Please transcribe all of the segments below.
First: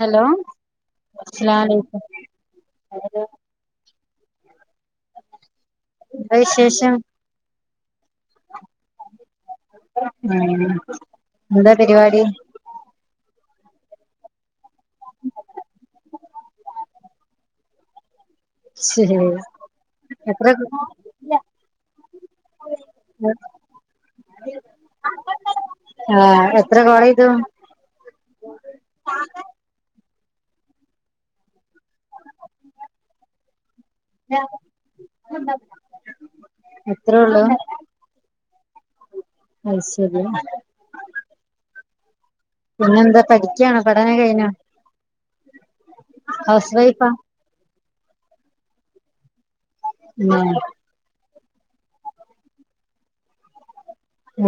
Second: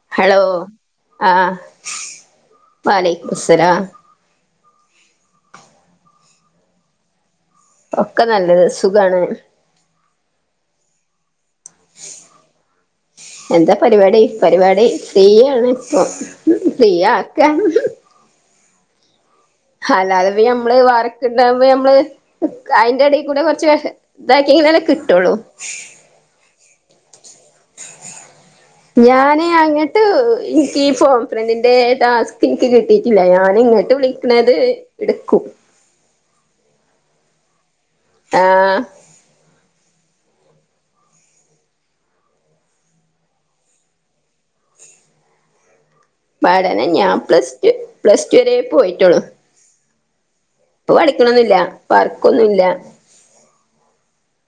Hello ആഹ് [unintelligible] വലൈക്കുമുസ്സലാം എന്താ വിശേഷം ഒക്കെ നല്ലത് സുഖാണ് ഉം എന്താ പരിപാടി എന്താ പരിപാടി പരിപാടി ഫ്രീയാണ് ഇപ്പൊ ഫ്രീ ആക്ക ശരി ഉം അല്ലാതെ നമ്മള് വർക്ക്‌ണ്ടാകുമ്പ നമ്മള് അയിന്റെ എടേകൂടെ കുറച്ച് ഇതാക്കി [unintelligible] കിട്ടുള്ളൂ ആ എത്ര കാൾ ചെയ്തു ഞാന് അങ്ങട്ട് എനിക്ക് ഈ ഫോം ഫ്രണ്ടിന്റെ ടാസ്ക് എനിക്ക് കിട്ടിയിട്ടില്ല ഞാന് ഇങ്ങോട്ട് വിളിക്ക ണത് എടുക്കും അത്ര ഒള്ളൂ ആഹ് അ ശരിയാ പിന്നെന്താ പഠിക്കണോ പഠനം കഴിഞ്ഞോ ഹൗസ് പഠനം വൈഫാ ഞാൻ പ്ലസ് ടു പ്ലസ്ടു വരെ പോയിട്ടോളൂ ഉം ഇപ്പൊ പഠിക്കണൊന്നുല്ല വർക്കൊന്നുല്ല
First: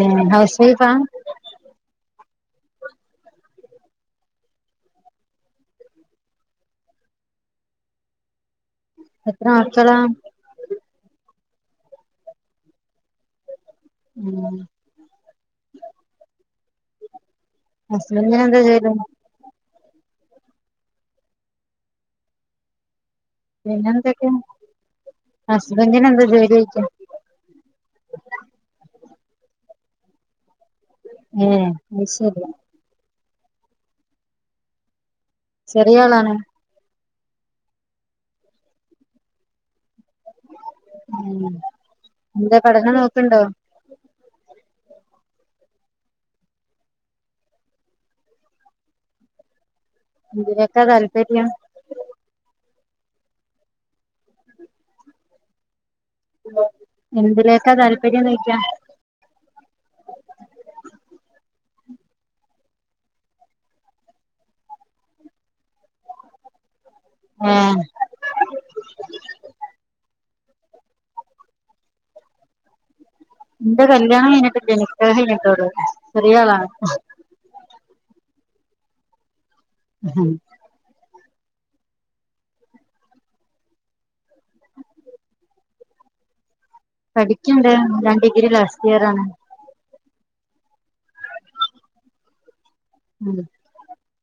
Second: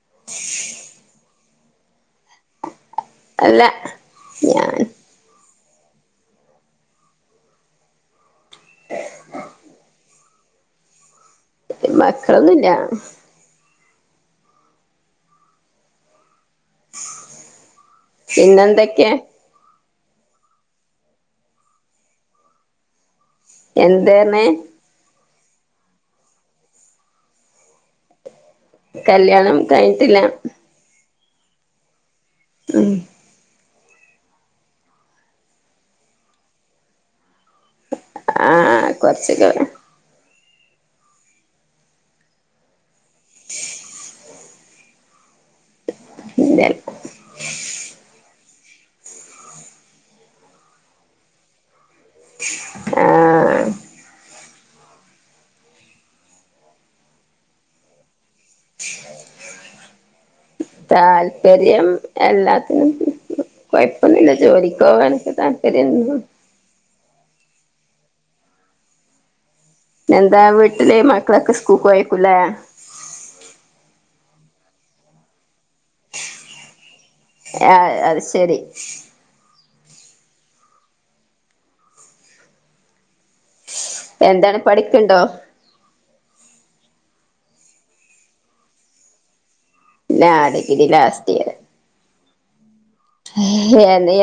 ഏ ഹൗസ് വൈഫ്‌ ആഹ് അല്ല ഞാൻ എത്ര ആൾക്കള മക്കളൊന്നുല്ല [unintelligible] ഹസ്ബന്റിന് എന്താ ജോലി? പിന്നെന്തൊക്കെയാ എന്ത പറഞ്ഞേ ഹസ്ബൻറിന് എന്താ ജോലിയൊയ്ക്ക കല്യാണം കഴിഞ്ഞിട്ടില്ല ഉം അ ശരി ഉ ചെറിയളാണ് ആഹ് കൊറച്ചക്ക ഉ എന്താ പഠനം നോക്കണ്ടോ ഇതല്ല ഇക്കെ താല്പര്യം ആഹ് എന്തിലേക്കാ താല്പര്യം നയിക്കാ താല്പര്യം എല്ലാത്തിനും കുഴപ്പൊന്നില്ല ജോലിക്കോ വനൊക്കെ താല്പര്യംന്ന ആഹ് എന്താ വീട്ടിലെ മക്കളൊക്കെ സ്കൂൾയിക്കൂലേ ന്റെ കല്യാണം കഴിഞ്ഞിട്ടില്ല നികാഹ് കഴിഞ്ഞിട്ടൊള്ളു ചെറിയ ആളാണ് ആഹ് അത് ശരി ഹം എന്താണ് പഠിക്ക്ണ്ടോ പഠിക്ക്ണ്ട് ഞാൻ ഡിഗ്രി ലാസ്റ്റ് ഇയർ ആണ് ഞാൻ ഡിഗ്രി ലാസ്റ്റ് ഇയർ ഉം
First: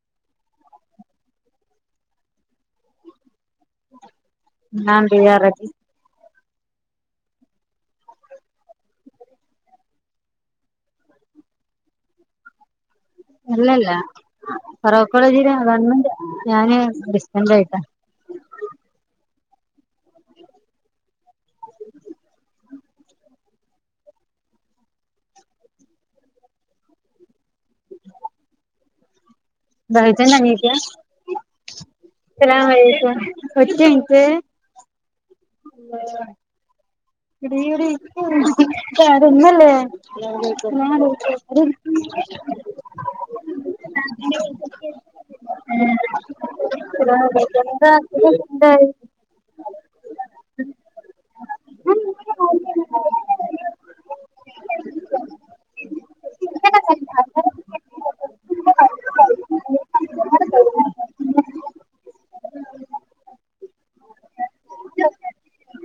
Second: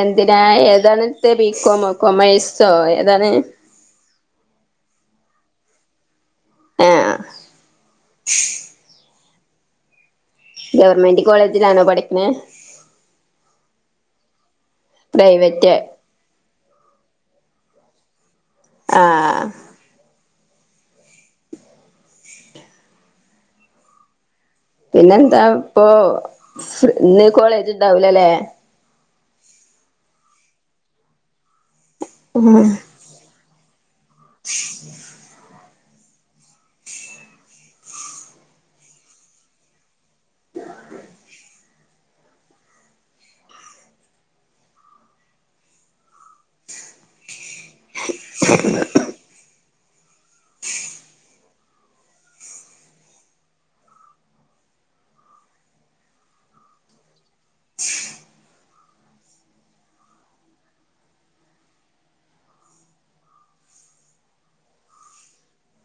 എന്തിനാ ഏതാണ് പിക്കോമോ കോമഴസോ ഏതാണ് നന്ദി വാരത്തി ആഹ ഗവൺമെന്റ് കോളേജിലാണോ പഠിക്ക്ണെ അല്ലല്ല ഫാറൂഖ് കോളേജിലാ പ്രൈവറ്റ് ഗവൺമെന്റ് ഞാന് എന്ത ആയിട്ടാ ആഹ പിന്നെന്താ ഇപ്പൊ ഇന്ന് കോളേജ് ഇണ്ടാവൂലല്ലേ തായിത നീക്ക് അസ്സലാമുഅലൈക്കും ഒറ്റ മിന്റ്റെ അല്ലാഹ് ഇടി ഇടി ഇതാരാ ഇമ്മല്ല അസ്സലാമുഅലൈക്കും ഉ [unintelligible] ഉം എന്താണ്ടായി [unintelligible] [inaudible]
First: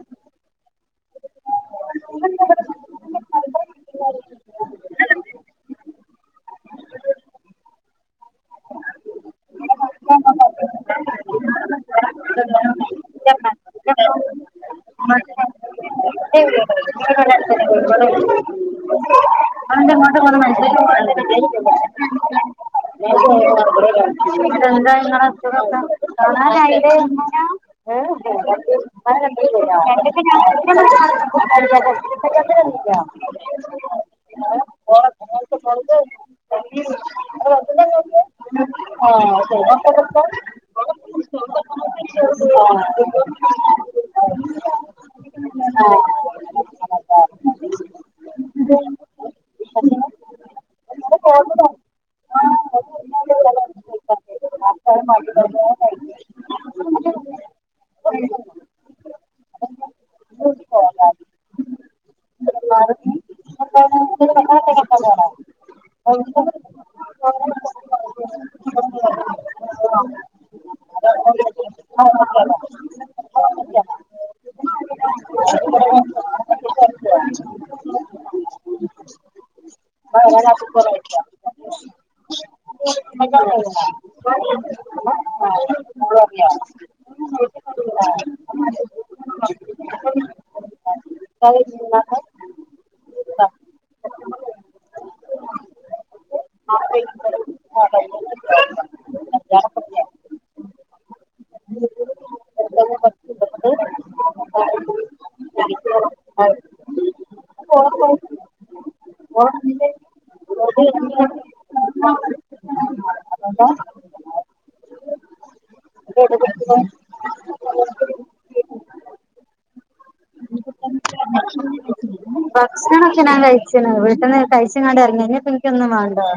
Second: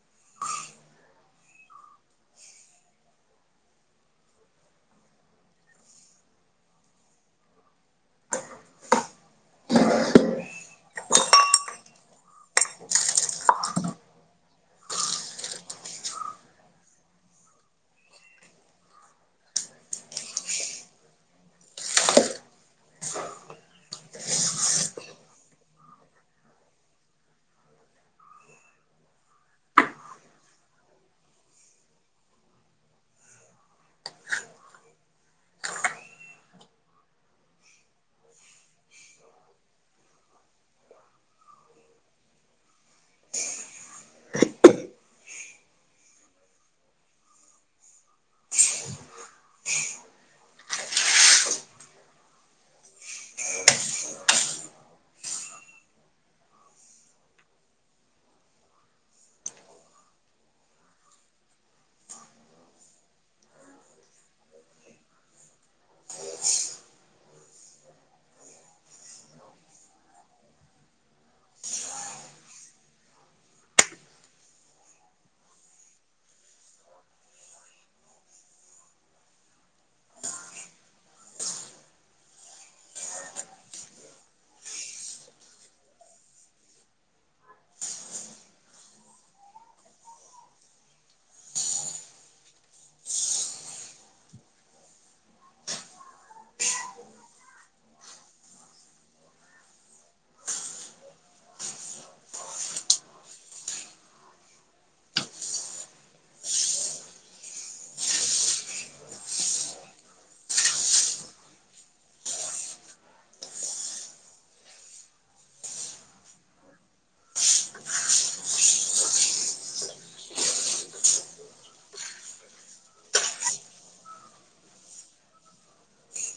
[inaudible] [inaudible] [inaudible] [inaudible] എന്താങ്ങളൊക്കെ [inaudible] [inaudible] [inaudible] [inaudible] ആ ആഹ ആ [inaudible] ഭക്ഷണൊക്കെ ഞാൻ കഴിച്ണ് വീട്ടിന്ന് കഴിച്കാണ്ട് ഇറങ്ങി ഇനിപ്പോ ന്ക്കൊന്നും വാണ്ടാ